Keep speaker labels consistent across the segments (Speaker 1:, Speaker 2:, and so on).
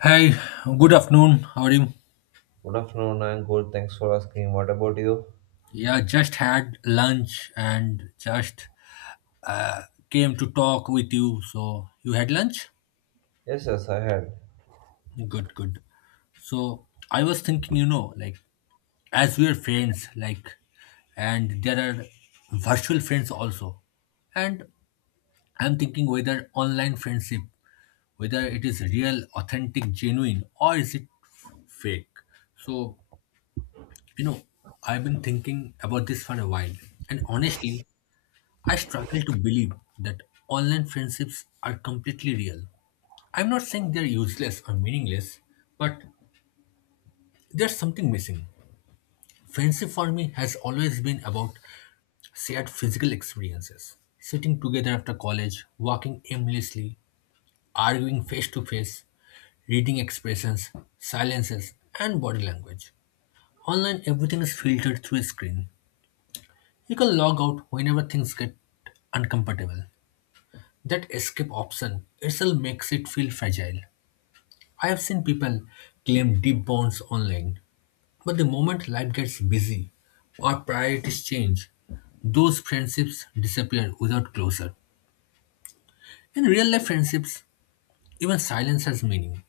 Speaker 1: Hi, good afternoon. How are you?
Speaker 2: Good afternoon, I'm good. Thanks for asking. What about you?
Speaker 1: Yeah, Just had lunch and just came to talk with you. So, you had lunch?
Speaker 2: Yes, I had.
Speaker 1: Good, good. So, I was thinking, as we are friends, and there are virtual friends also. And I'm thinking whether online friendship, whether it is real, authentic, genuine, or is it fake. So, you know, I've been thinking about this for a while. And honestly, I struggle to believe that online friendships are completely real. I'm not saying they're useless or meaningless, but there's something missing. Friendship for me has always been about shared physical experiences. Sitting together after college, walking aimlessly, arguing face to face, reading expressions, silences, and body language. Online, everything is filtered through a screen. You can log out whenever things get uncomfortable. That escape option itself makes it feel fragile. I have seen people claim deep bonds online, but the moment life gets busy or priorities change, those friendships disappear without closure. In real life friendships, even silence has meaning.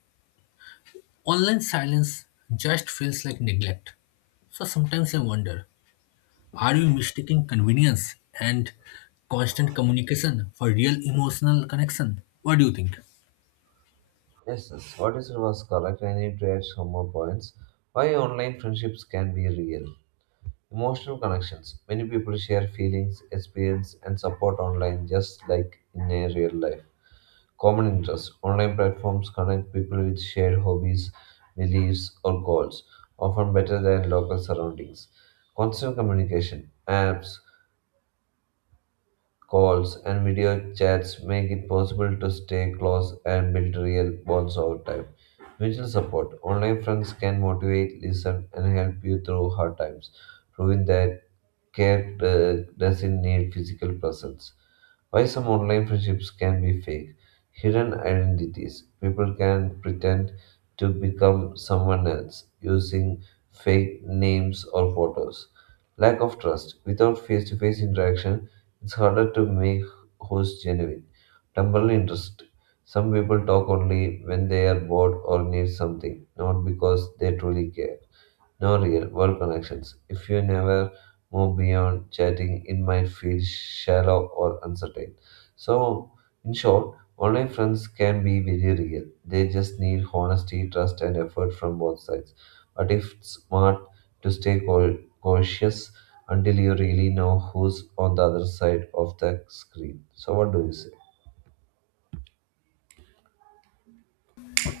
Speaker 1: Online silence just feels like neglect. So sometimes I wonder, are we mistaking convenience and constant communication for real emotional connection? What do you think?
Speaker 2: Yes. What is was correct? I need to add some more points. Why online friendships can be real. Emotional connections. Many people share feelings, experience, and support online just like in a real life. Common interests. Online platforms connect people with shared hobbies, beliefs, or goals, often better than local surroundings. Constant communication. Apps calls, and video chats make it possible to stay close and build real bonds over time. Mutual support. Online friends can motivate, listen, and help you through hard times, proving that care doesn't need physical presence. Why some online friendships can be fake? Hidden identities. People can pretend to become someone else using fake names or photos. Lack of trust. Without face to face interaction, it's harder to make who's genuine. Temporary interest. Some people talk only when they are bored or need something, not because they truly care no real world connections. If you never move beyond chatting, it might feel shallow or uncertain. So, in short, online friends can be very real. They just need honesty, trust, and effort from both sides. But if it's smart to stay cautious until you really know who's on the other side of the screen. So, what do you say?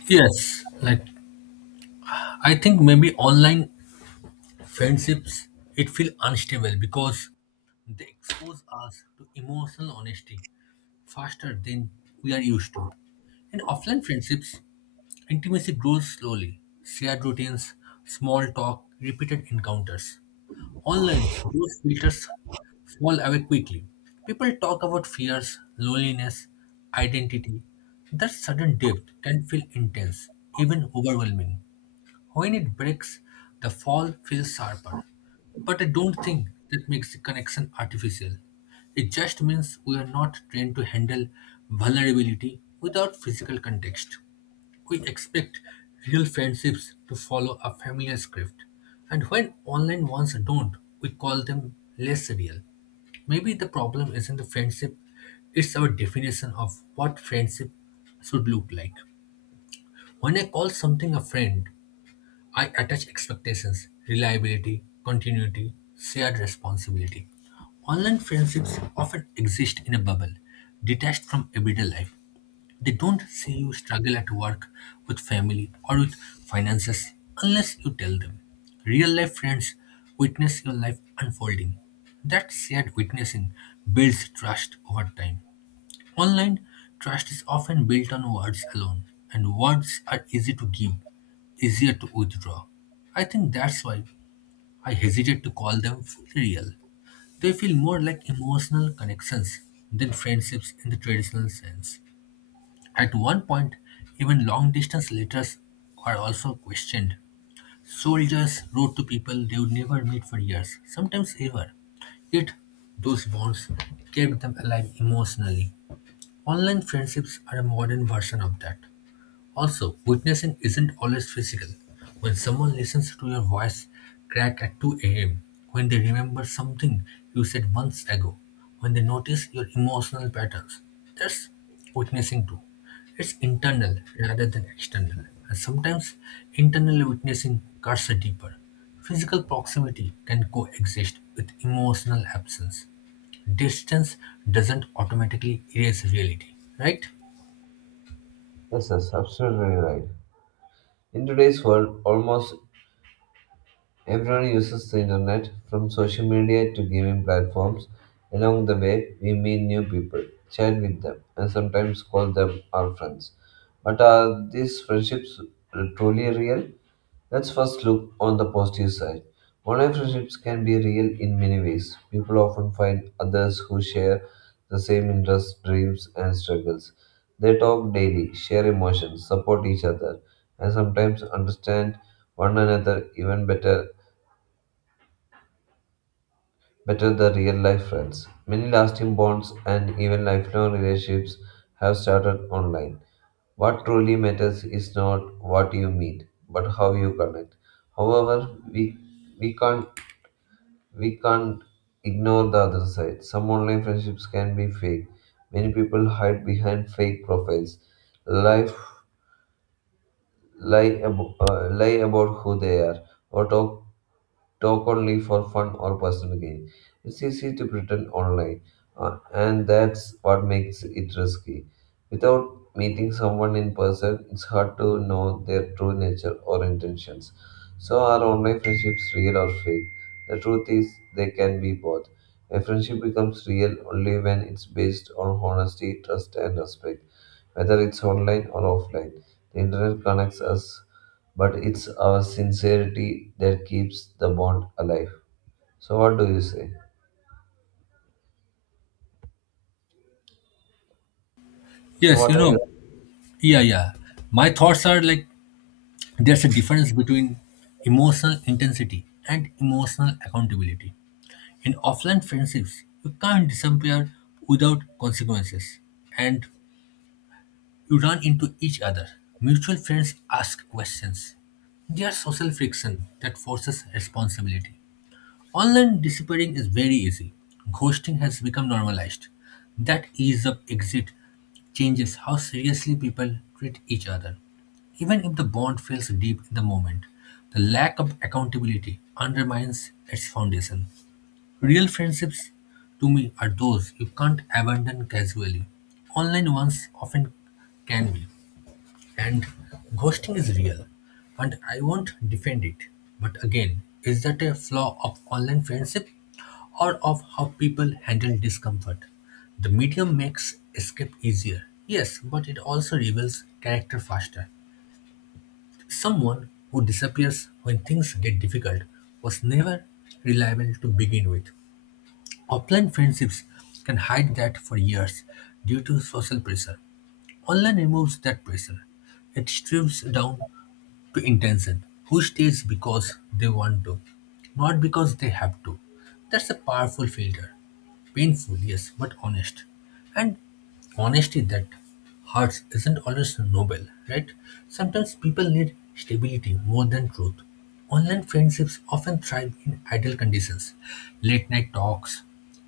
Speaker 1: Yes, I think maybe online friendships it feel unstable because they expose us to emotional honesty faster than we are used to. In offline friendships, intimacy grows slowly. Shared routines, small talk, repeated encounters. Online, those filters fall away quickly. People talk about fears, loneliness, identity. That sudden depth can feel intense, even overwhelming. When it breaks, the fall feels sharper. But I don't think that makes the connection artificial. It just means we are not trained to handle vulnerability without physical context. We expect real friendships to follow a familiar script. And when online ones don't, we call them less real. Maybe the problem isn't the friendship, it's our definition of what friendship should look like. When I call something a friend, I attach expectations, reliability, continuity, shared responsibility. Online friendships often exist in a bubble, detached from everyday life. They don't see you struggle at work, with family, or with finances unless you tell them. Real life friends witness your life unfolding. That shared witnessing builds trust over time. Online, trust is often built on words alone, and words are easy to give, easier to withdraw. I think that's why I hesitate to call them fully real. They feel more like emotional connections than friendships in the traditional sense. At one point, even long distance letters are also questioned. Soldiers wrote to people they would never meet for years, sometimes ever. Yet, those bonds kept them alive emotionally. Online friendships are a modern version of that. Also, witnessing isn't always physical. When someone listens to your voice crack at 2 a.m., when they remember something you said months ago, when they notice your emotional patterns, that's witnessing too. It's internal rather than external. And sometimes internal witnessing cuts deeper. Physical proximity can coexist with emotional absence. Distance doesn't automatically erase reality, right?
Speaker 2: Yes, that's absolutely right. In today's world, almost everyone uses the internet, from social media to gaming platforms. Along the way, we meet new people, chat with them, and sometimes call them our friends. But are these friendships truly real? Let's first look on the positive side. Online friendships can be real in many ways. People often find others who share the same interests, dreams, and struggles. They talk daily, share emotions, support each other, and sometimes understand one another even better than real life friends. Many lasting bonds and even lifelong relationships have started online. What truly matters is not what you meet, but how you connect. However, we we can't we can't ignore the other side. Some online friendships can be fake. Many people hide behind fake profiles. Life lie, lie about who they are, or talk only for fun or personal gain. It's easy to pretend online, and that's what makes it risky. Without meeting someone in person, it's hard to know their true nature or intentions. So, are online friendships real or fake? The truth is, they can be both. A friendship becomes real only when it's based on honesty, trust, and respect, whether it's online or offline. The internet connects us, but it's our sincerity that keeps the bond alive. So, what do you say? So,
Speaker 1: Yes, you
Speaker 2: what are your
Speaker 1: know, Yeah, yeah. My thoughts are there's a difference between emotional intensity and emotional accountability. In offline friendships, you can't disappear without consequences and you run into each other. Mutual friends ask questions. There's social friction that forces responsibility. Online disappearing is very easy. Ghosting has become normalized. That ease of exit changes how seriously people treat each other. Even if the bond feels deep in the moment, the lack of accountability undermines its foundation. Real friendships, to me, are those you can't abandon casually. Online ones often can be. And ghosting is real. And I won't defend it. But again, is that a flaw of online friendship or of how people handle discomfort? The medium makes escape easier. Yes, but it also reveals character faster. Someone who disappears when things get difficult was never reliable to begin with. Offline friendships can hide that for years due to social pressure. Online removes that pressure. It strips down to intention. Who stays because they want to, not because they have to. That's a powerful filter. Painful, yes, but honest. And honesty that hurts isn't always noble, right? Sometimes people need stability more than truth. Online friendships often thrive in ideal conditions, late night talks,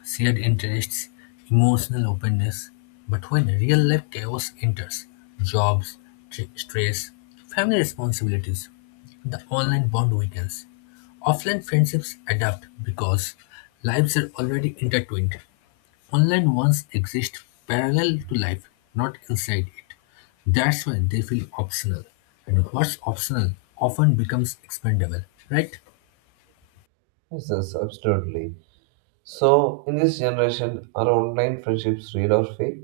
Speaker 1: shared interests, emotional openness. But when real life chaos enters, jobs, stress, family responsibilities, the online bond weakens. Offline friendships adapt because lives are already intertwined. Online ones exist parallel to life, not inside it. That's why they feel optional. And what's optional often becomes expendable, right?
Speaker 2: answers? Absolutely. So, in this generation, are online friendships real or fake?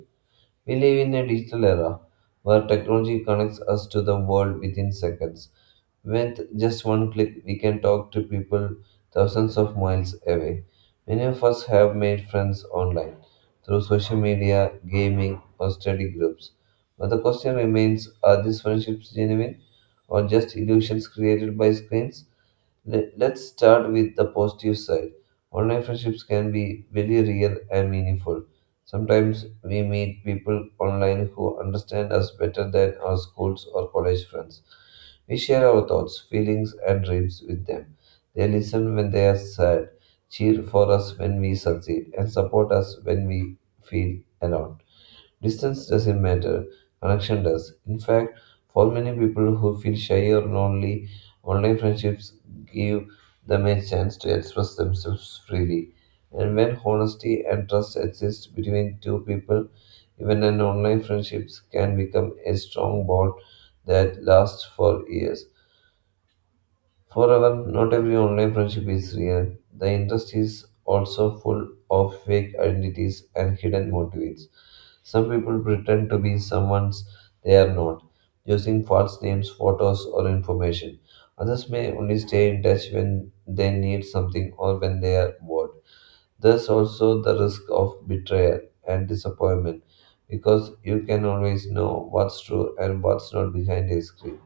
Speaker 2: We live in a digital era where technology connects us to the world within seconds. With just one click, we can talk to people thousands of miles away. Many of us have made friends online through social media, gaming, or study groups. But the question remains are these friendships genuine or just illusions created by screens? Let's start with the positive side. Online friendships can be very real and meaningful. Sometimes we meet people online who understand us better than our schools or college friends. We share our thoughts, feelings, and dreams with them. They listen when they are sad, cheer for us when we succeed, and support us when we feel alone. Distance doesn't matter, connection does. In fact, for many people who feel shy or lonely, online friendships give them a chance to express themselves freely. And when honesty and trust exist between two people, even an online friendships can become a strong bond that lasts for years. However, not every online friendship is real. The industry is also full of fake identities and hidden motives. Some people pretend to be someone they are not, using false names, photos, or information. Others may only stay in touch when they need something or when they are bored. There's also the risk of betrayal and disappointment because you can always know what's true and what's not behind a screen.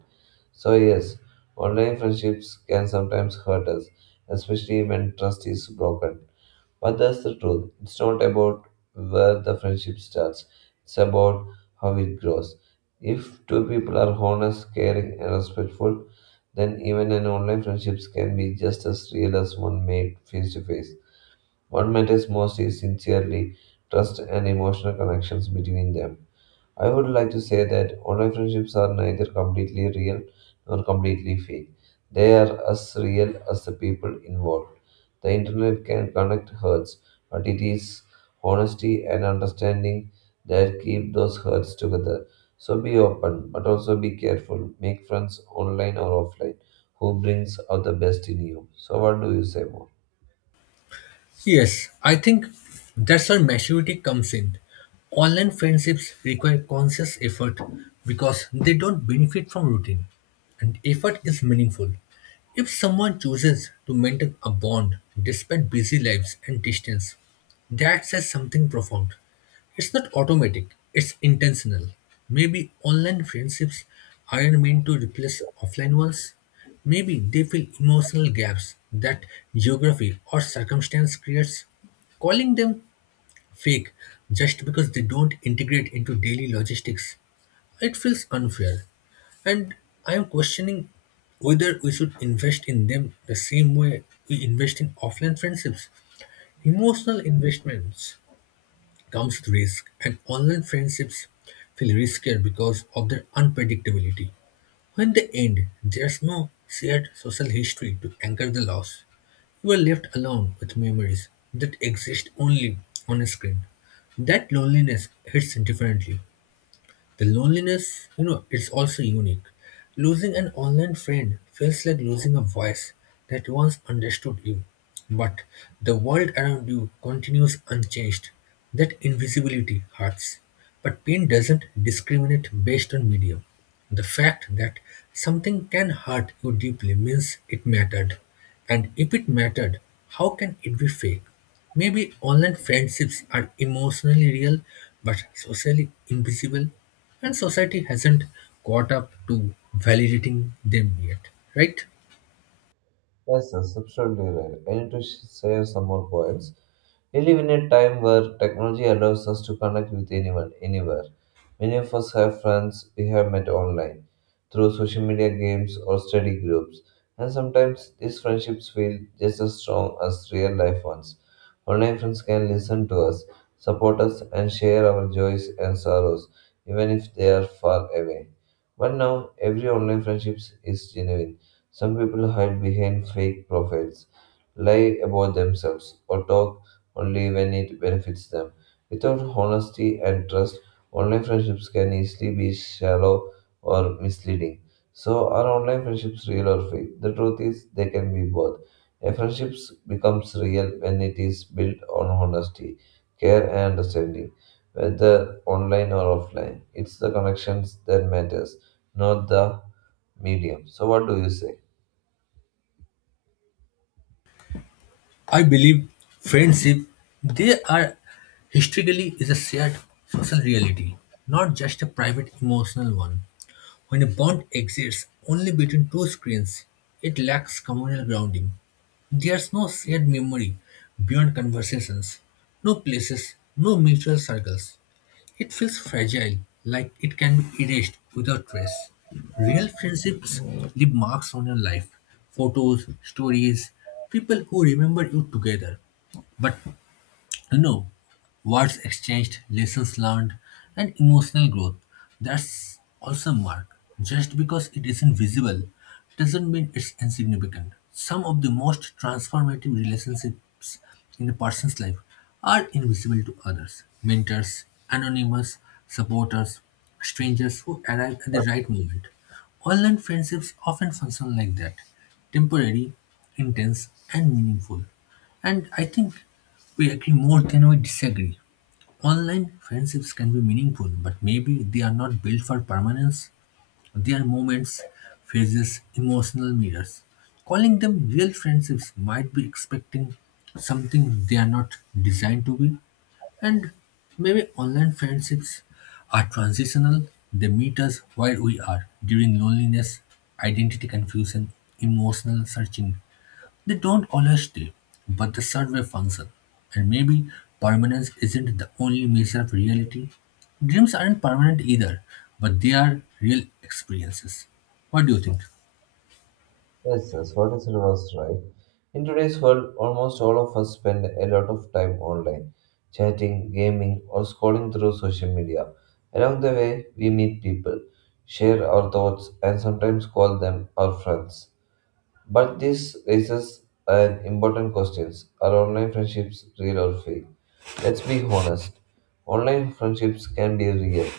Speaker 2: So, yes, online friendships can sometimes hurt us, especially when trust is broken. But that's the truth. It's not about where the friendship starts, it's about how it grows. If two people are honest, caring, and respectful, then even an online friendships can be just as real as one made face to face. What matters most is sincerely trust and emotional connections between them. I would like to say that online friendships are neither completely real nor completely fake. They are as real as the people involved. The internet can connect hearts, but it is honesty and understanding that keep those hearts together. So be open, but also be careful. Make friends online or offline who brings out the best in you. So what do you say more?
Speaker 1: Yes, I think that's where maturity comes in. Online friendships require conscious effort because they don't benefit from routine, and effort is meaningful. If someone chooses to maintain a bond despite busy lives and distance, that says something profound. It's not automatic, it's intentional. Maybe online friendships aren't meant to replace offline ones. Maybe they fill emotional gaps that geography or circumstance creates. Calling them fake just because they don't integrate into daily logistics, it feels unfair. And I am questioning whether we should invest in them the same way we invest in offline friendships. Emotional investments comes risk, and online friendships feel riskier because of their unpredictability. When they end, there's no shared social history to anchor the loss. You are left alone with memories that exist only on a screen. That loneliness hits differently. The loneliness, it's also unique. Losing an online friend feels like losing a voice that once understood you, but the world around you continues unchanged. That invisibility hurts. But pain doesn't discriminate based on medium. The fact that something can hurt you deeply means it mattered. And if it mattered, how can it be fake? Maybe online friendships are emotionally real but socially invisible, and society hasn't caught up to validating them yet, right?
Speaker 2: Yes, that's absolutely right. I need to share some more points. Really, we live in a time where technology allows us to connect with anyone, anywhere. Many of us have friends we have met online, through social media games or study groups, and sometimes these friendships feel just as strong as real life ones. Online friends can listen to us, support us, and share our joys and sorrows, even if they are far away. But now, every online friendship is genuine some people hide behind fake profiles, lie about themselves, or talk only when it benefits them. Without honesty and trust, online friendships can easily be shallow or misleading. So, are online friendships real or fake? The truth is, they can be both. A friendship becomes real when it is built on honesty, care, and understanding, whether online or offline. It's the connections that matters, not the medium. So, what do you say?
Speaker 1: I believe friendship, they are historically is a shared social reality, not just a private emotional one. When a bond exists only between two screens, it lacks communal grounding. There's no shared memory beyond conversations, no places, no mutual circles. It feels fragile, like it can be erased without trace. Real friendships leave marks on your life, photos, stories, people who remember you together. But no, words exchanged, lessons learned, and emotional growth. That's also mark. Just because it isn't visible doesn't mean it's insignificant. Some of the most transformative relationships in a person's life are invisible to others. Mentors, anonymous supporters, strangers who arrive at the right moment. Online friendships often function like that, temporary, intense, and meaningful. And I think we agree more than we disagree. Online friendships can be meaningful, but maybe they are not built for permanence. They are moments, phases, emotional mirrors. Calling them real friendships might be expecting something they are not designed to be. And maybe online friendships are transitional. They meet us where we are during loneliness, identity confusion, emotional searching, they don't always stay, but the survey function. And maybe permanence isn't the only measure of reality. Dreams aren't permanent either, but they are real experiences. What do you think?
Speaker 2: Yes, what you said was right. In today's world, almost all of us spend a lot of time online, chatting, gaming, or scrolling through social media. Along the way, we meet people, share our thoughts, and sometimes call them our friends. But this raises an important question: are online friendships real or fake? Let's be honest, online friendships can be real.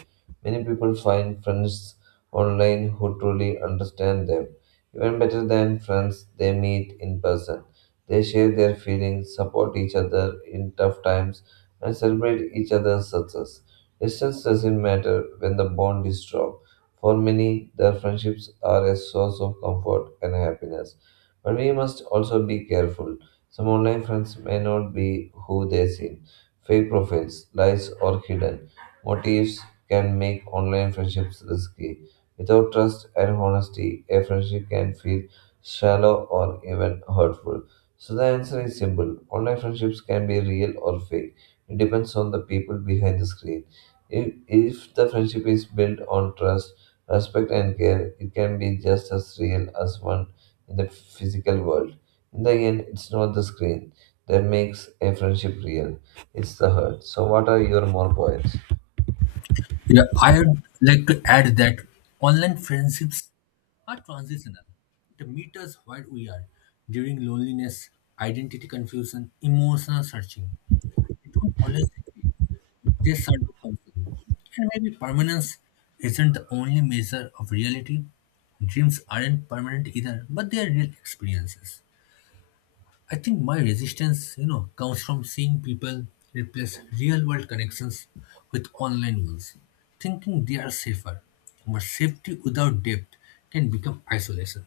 Speaker 2: Many people find friends online who truly understand them, even better than friends they meet in person. They share their feelings, support each other in tough times, and celebrate each other's success. Distance doesn't matter when the bond is strong. For many, their friendships are a source of comfort and happiness. But we must also be careful. Some online friends may not be who they seem fake profiles, lies, or hidden motives can make online friendships risky. Without trust and honesty, a friendship can feel shallow or even hurtful. So the answer is simple. Online friendships can be real or fake. It depends on the people behind the screen. If the friendship is built on trust, respect, and care, it can be just as real as one in the physical world. In the end, it's not the screen that makes a friendship real it's the hurt. So, what are your more points?
Speaker 1: Yeah, I would like to add that online friendships are transitional. They meet us where we are during loneliness, identity confusion, emotional searching. They don't always They serve the function. And maybe permanence isn't the only measure of reality. Dreams aren't permanent either, but they are real experiences. I think my resistance, comes from seeing people replace real world connections with online ones, thinking they are safer. But safety without depth can become isolation.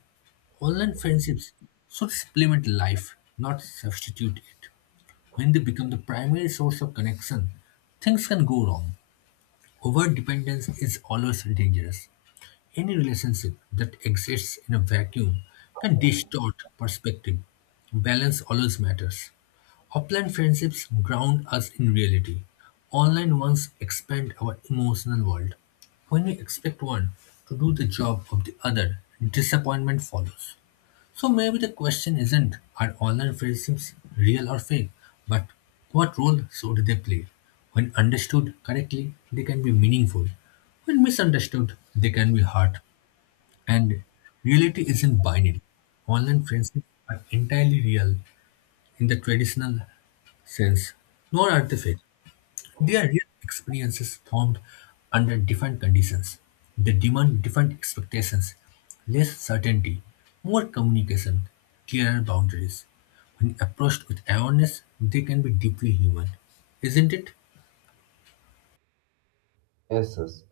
Speaker 1: Online friendships should supplement life, not substitute it. When they become the primary source of connection, things can go wrong. Overdependence is always dangerous. Any relationship that exists in a vacuum can distort perspective. Balance always matters. Offline friendships ground us in reality. Online ones expand our emotional world. When we expect one to do the job of the other, disappointment follows. So maybe the question isn't are online friendships real or fake, but what role should they play? When understood correctly, they can be meaningful. When misunderstood, they can be hurt. And reality isn't binary. Online friendships are entirely real in the traditional sense, nor are they fake. Their real experiences formed under different conditions. They demand different expectations, less certainty, more communication, clearer boundaries. When approached with awareness, they can be deeply human. Isn't it?
Speaker 2: Yes.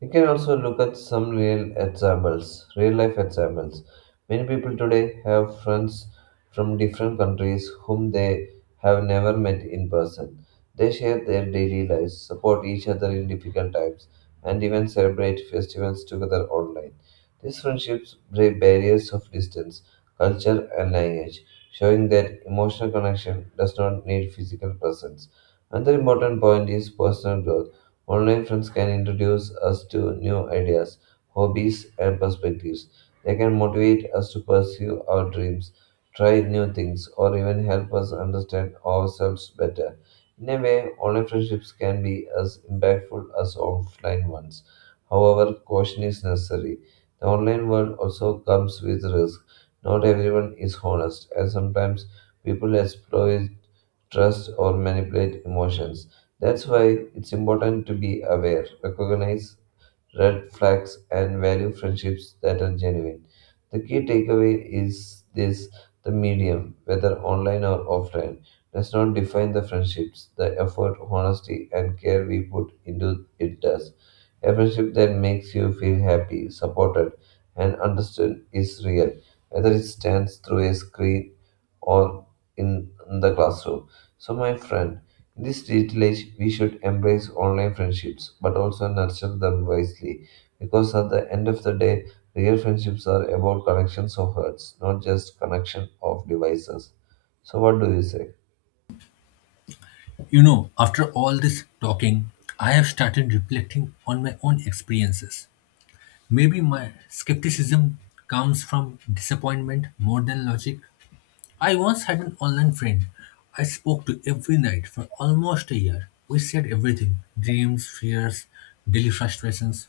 Speaker 2: We can also look at some real examples, real life examples. Many people today have friends from different countries whom they have never met in person. They share their daily lives, support each other in difficult times, and even celebrate festivals together online. These friendships break barriers of distance, culture, and language, showing that emotional connection does not need physical presence. Another important point is personal growth. Online friends can introduce us to new ideas, hobbies, and perspectives. They can motivate us to pursue our dreams, try new things, or even help us understand ourselves better. In a way, online friendships can be as impactful as offline ones. However, caution is necessary. The online world also comes with risk. Not everyone is honest, and sometimes people exploit trust or manipulate emotions. That's why it's important to be aware, recognize red flags, and value friendships that are genuine. The key takeaway is this the medium, whether online or offline, does not define the friendships. The effort, honesty, and care we put into it does. A friendship that makes you feel happy, supported, and understood is real, whether it stands through a screen or in the classroom. So, my friend, in this digital age, we should embrace online friendships but also nurture them wisely because at the end of the day, real friendships are about connections of hearts, not just connection of devices. So, what do you say?
Speaker 1: You know, after all this talking, I have started reflecting on my own experiences. Maybe my skepticism comes from disappointment more than logic. I once had an online friend I spoke to every night for almost a year. We shared everything, dreams, fears, daily frustrations.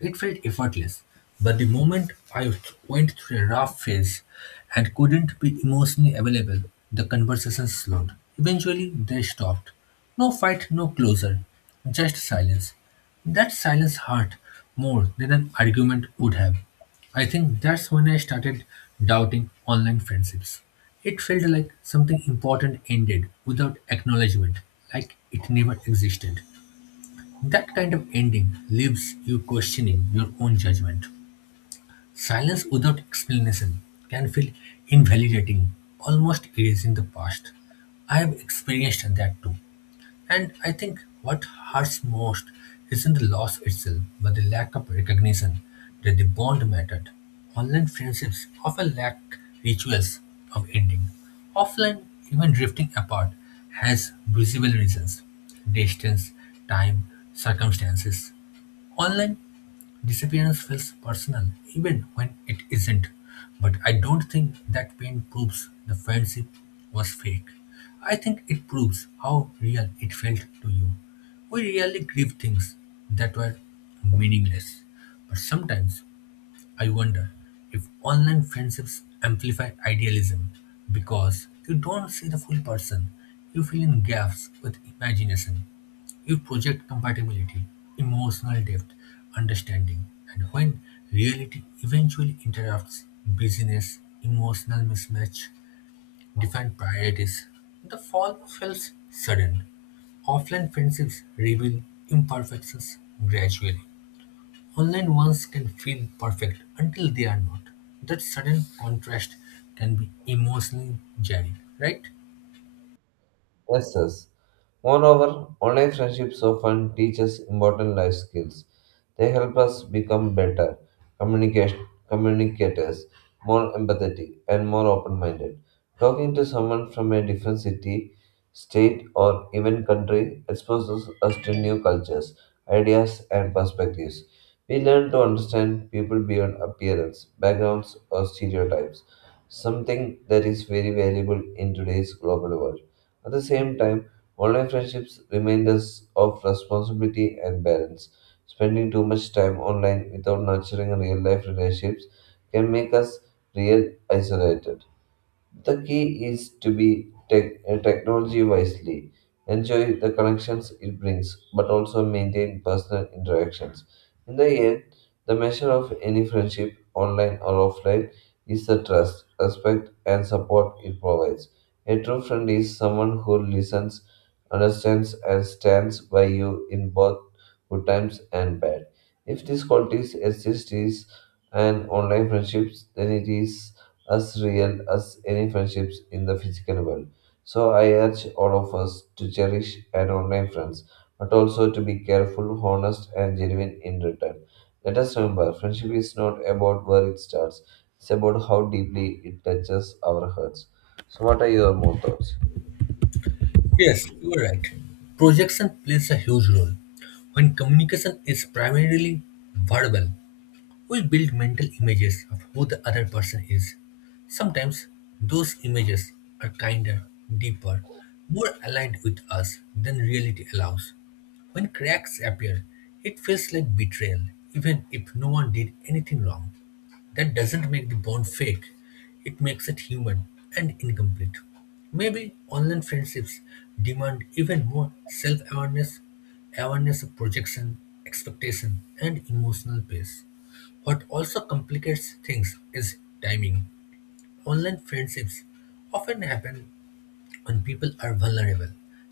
Speaker 1: It felt effortless, but the moment I went through a rough phase and couldn't be emotionally available, the conversation slowed. Eventually, they stopped. No fight, no closure, just silence. That silence hurt more than an argument would have. I think that's when I started doubting online friendships. It felt like something important ended without acknowledgement, like it never existed. That kind of ending leaves you questioning your own judgment. Silence without explanation can feel invalidating, almost erasing the past. I have experienced that too. And I think what hurts most isn't the loss itself, but the lack of recognition that the bond mattered. Online friendships often lack rituals of ending. Offline, even drifting apart has visible reasons: distance, time, circumstances. Online disappearance feels personal, even when it isn't. But I don't think that pain proves the friendship was fake. I think it proves how real it felt to you. We really grieve things that were meaningless. But sometimes I wonder if online friendships amplify idealism because you don't see the full person, you fill in gaps with imagination. You project compatibility, emotional depth, understanding, and when reality eventually interrupts busyness, emotional mismatch, defined priorities, the fall feels sudden. Offline friendships reveal imperfections gradually. Online ones can feel perfect until they are not. That sudden contrast can be emotionally jarring, right?
Speaker 2: Yes, moreover, online friendships often teach us important life skills. They help us become better communicat- communicators, more empathetic, and more open minded. Talking to someone from a different city, state, or even country exposes us to new cultures, ideas, and perspectives. We learn to understand people beyond appearance, backgrounds, or stereotypes, something that is very valuable in today's global world. At the same time, online friendships remind us of responsibility and balance. Spending too much time online without nurturing real life relationships can make us real isolated. The key is to be tech, technology wisely, enjoy the connections it brings, but also maintain personal interactions. In the end, the measure of any friendship, online or offline, is the trust, respect, and support it provides. A true friend is someone who listens, understands, and stands by you in both good times and bad. If these qualities exist in an online friendships, then it is as real as any friendships in the physical world. So I urge all of us to cherish and online friends, but also to be careful, honest, and genuine in return. Let us remember, friendship is not about where it starts; it's about how deeply it touches our hearts. So, what are your more thoughts?
Speaker 1: Yes, you are right. Projection plays a huge role. When communication is primarily verbal, we build mental images of who the other person is. Sometimes those images are kinder, deeper, more aligned with us than reality allows. When cracks appear, it feels like betrayal, even if no one did anything wrong. That doesn't make the bond fake, it makes it human and incomplete. Maybe online friendships demand even more self awareness, awareness of projection, expectation, and emotional pace. What also complicates things is timing. Online friendships often happen when people are vulnerable.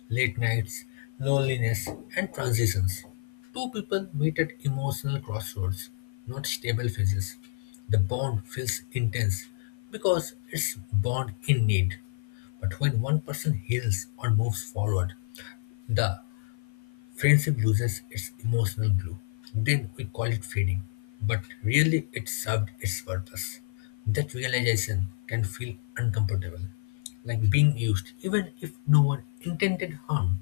Speaker 1: Late nights, loneliness, and transitions. Two people meet at emotional crossroads, not stable phases. The bond feels intense because it's bond in need. But when one person heals or moves forward, the friendship loses its emotional glue. Then we call it fading. But really, it served its purpose. That realization can feel uncomfortable, like being used, even if no one intended harm.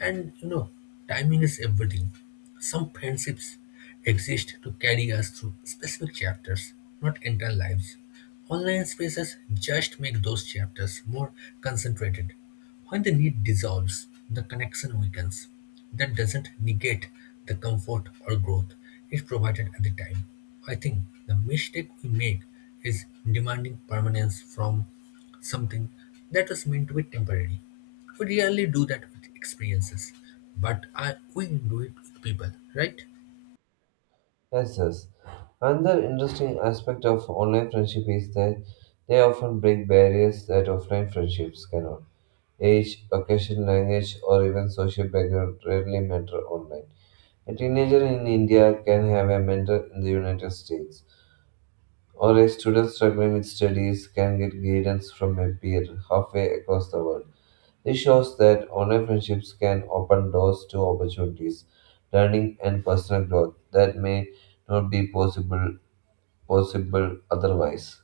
Speaker 1: And you know, timing is everything. Some friendships exist to carry us through specific chapters, not entire lives. Online spaces just make those chapters more concentrated. When the need dissolves, the connection weakens. That doesn't negate the comfort or growth it provided at the time. I think the mistake we make is demanding permanence from something that was meant to be temporary. We rarely do that with experiences, but we do it with people, right?
Speaker 2: Yes. Another interesting aspect of online friendship is that they often break barriers that offline friendships cannot. Age, occupation, language, or even social background rarely matter online. A teenager in India can have a mentor in the United States, or a student struggling with studies can get guidance from a peer halfway across the world. This shows that online friendships can open doors to opportunities, learning, and personal growth that may not be possible otherwise.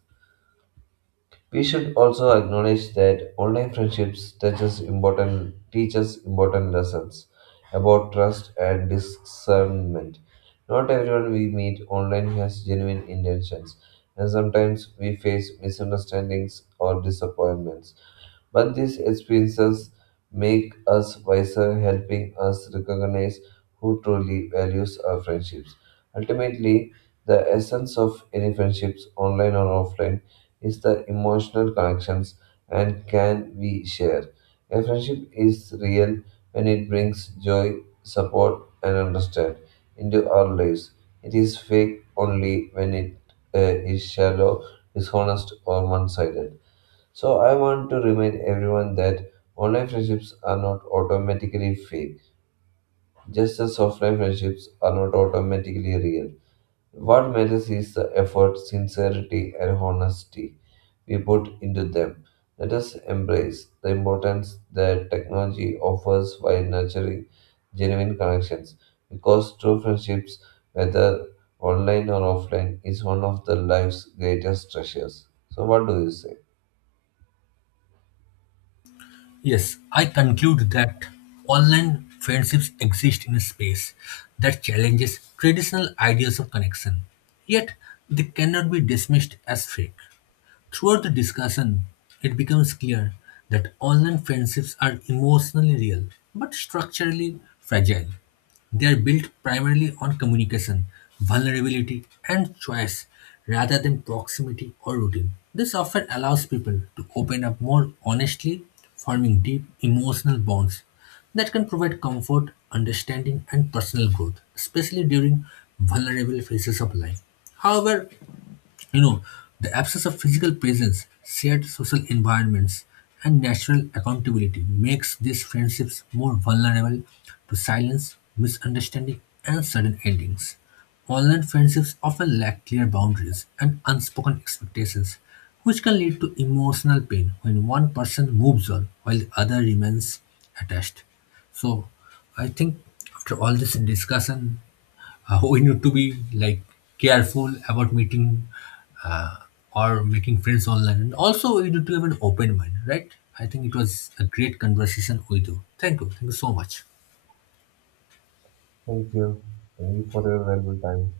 Speaker 2: We should also acknowledge that online friendships teaches important lessons about trust and discernment. Not everyone we meet online has genuine intentions, and sometimes we face misunderstandings or disappointments. But these experiences make us wiser, helping us recognize who truly values our friendships. Ultimately, the essence of any friendships, online or offline, is the emotional connections and can we share. A friendship is real when it brings joy, support, and understand into our lives. It is fake only when it uh, is shallow, dishonest, or one sided. So I want to remind everyone that online friendships are not automatically fake, just as offline friendships are not automatically real. What matters is the effort, sincerity, and honesty we put into them. Let us embrace the importance that technology offers while nurturing genuine connections, because true friendships, whether online or offline, is one of the life's greatest treasures. So, what do you say?
Speaker 1: Yes, I conclude that online friendships exist in a space that challenges traditional ideas of connection, yet they cannot be dismissed as fake. Throughout the discussion, it becomes clear that online friendships are emotionally real but structurally fragile. They are built primarily on communication, vulnerability, and choice rather than proximity or routine. This often allows people to open up more honestly, forming deep emotional bonds that can provide comfort, understanding, and personal growth, especially during vulnerable phases of life. However, you know, the absence of physical presence, shared social environments, and natural accountability makes these friendships more vulnerable to silence, misunderstanding, and sudden endings. Online friendships often lack clear boundaries and unspoken expectations, which can lead to emotional pain when one person moves on while the other remains attached. So, I think after all this discussion, we need to be like careful about meeting uh, or making friends online. And also, we need to have an open mind, right? I think it was a great conversation with you. Thank you. Thank you so much.
Speaker 2: Thank you. Thank you for your valuable time.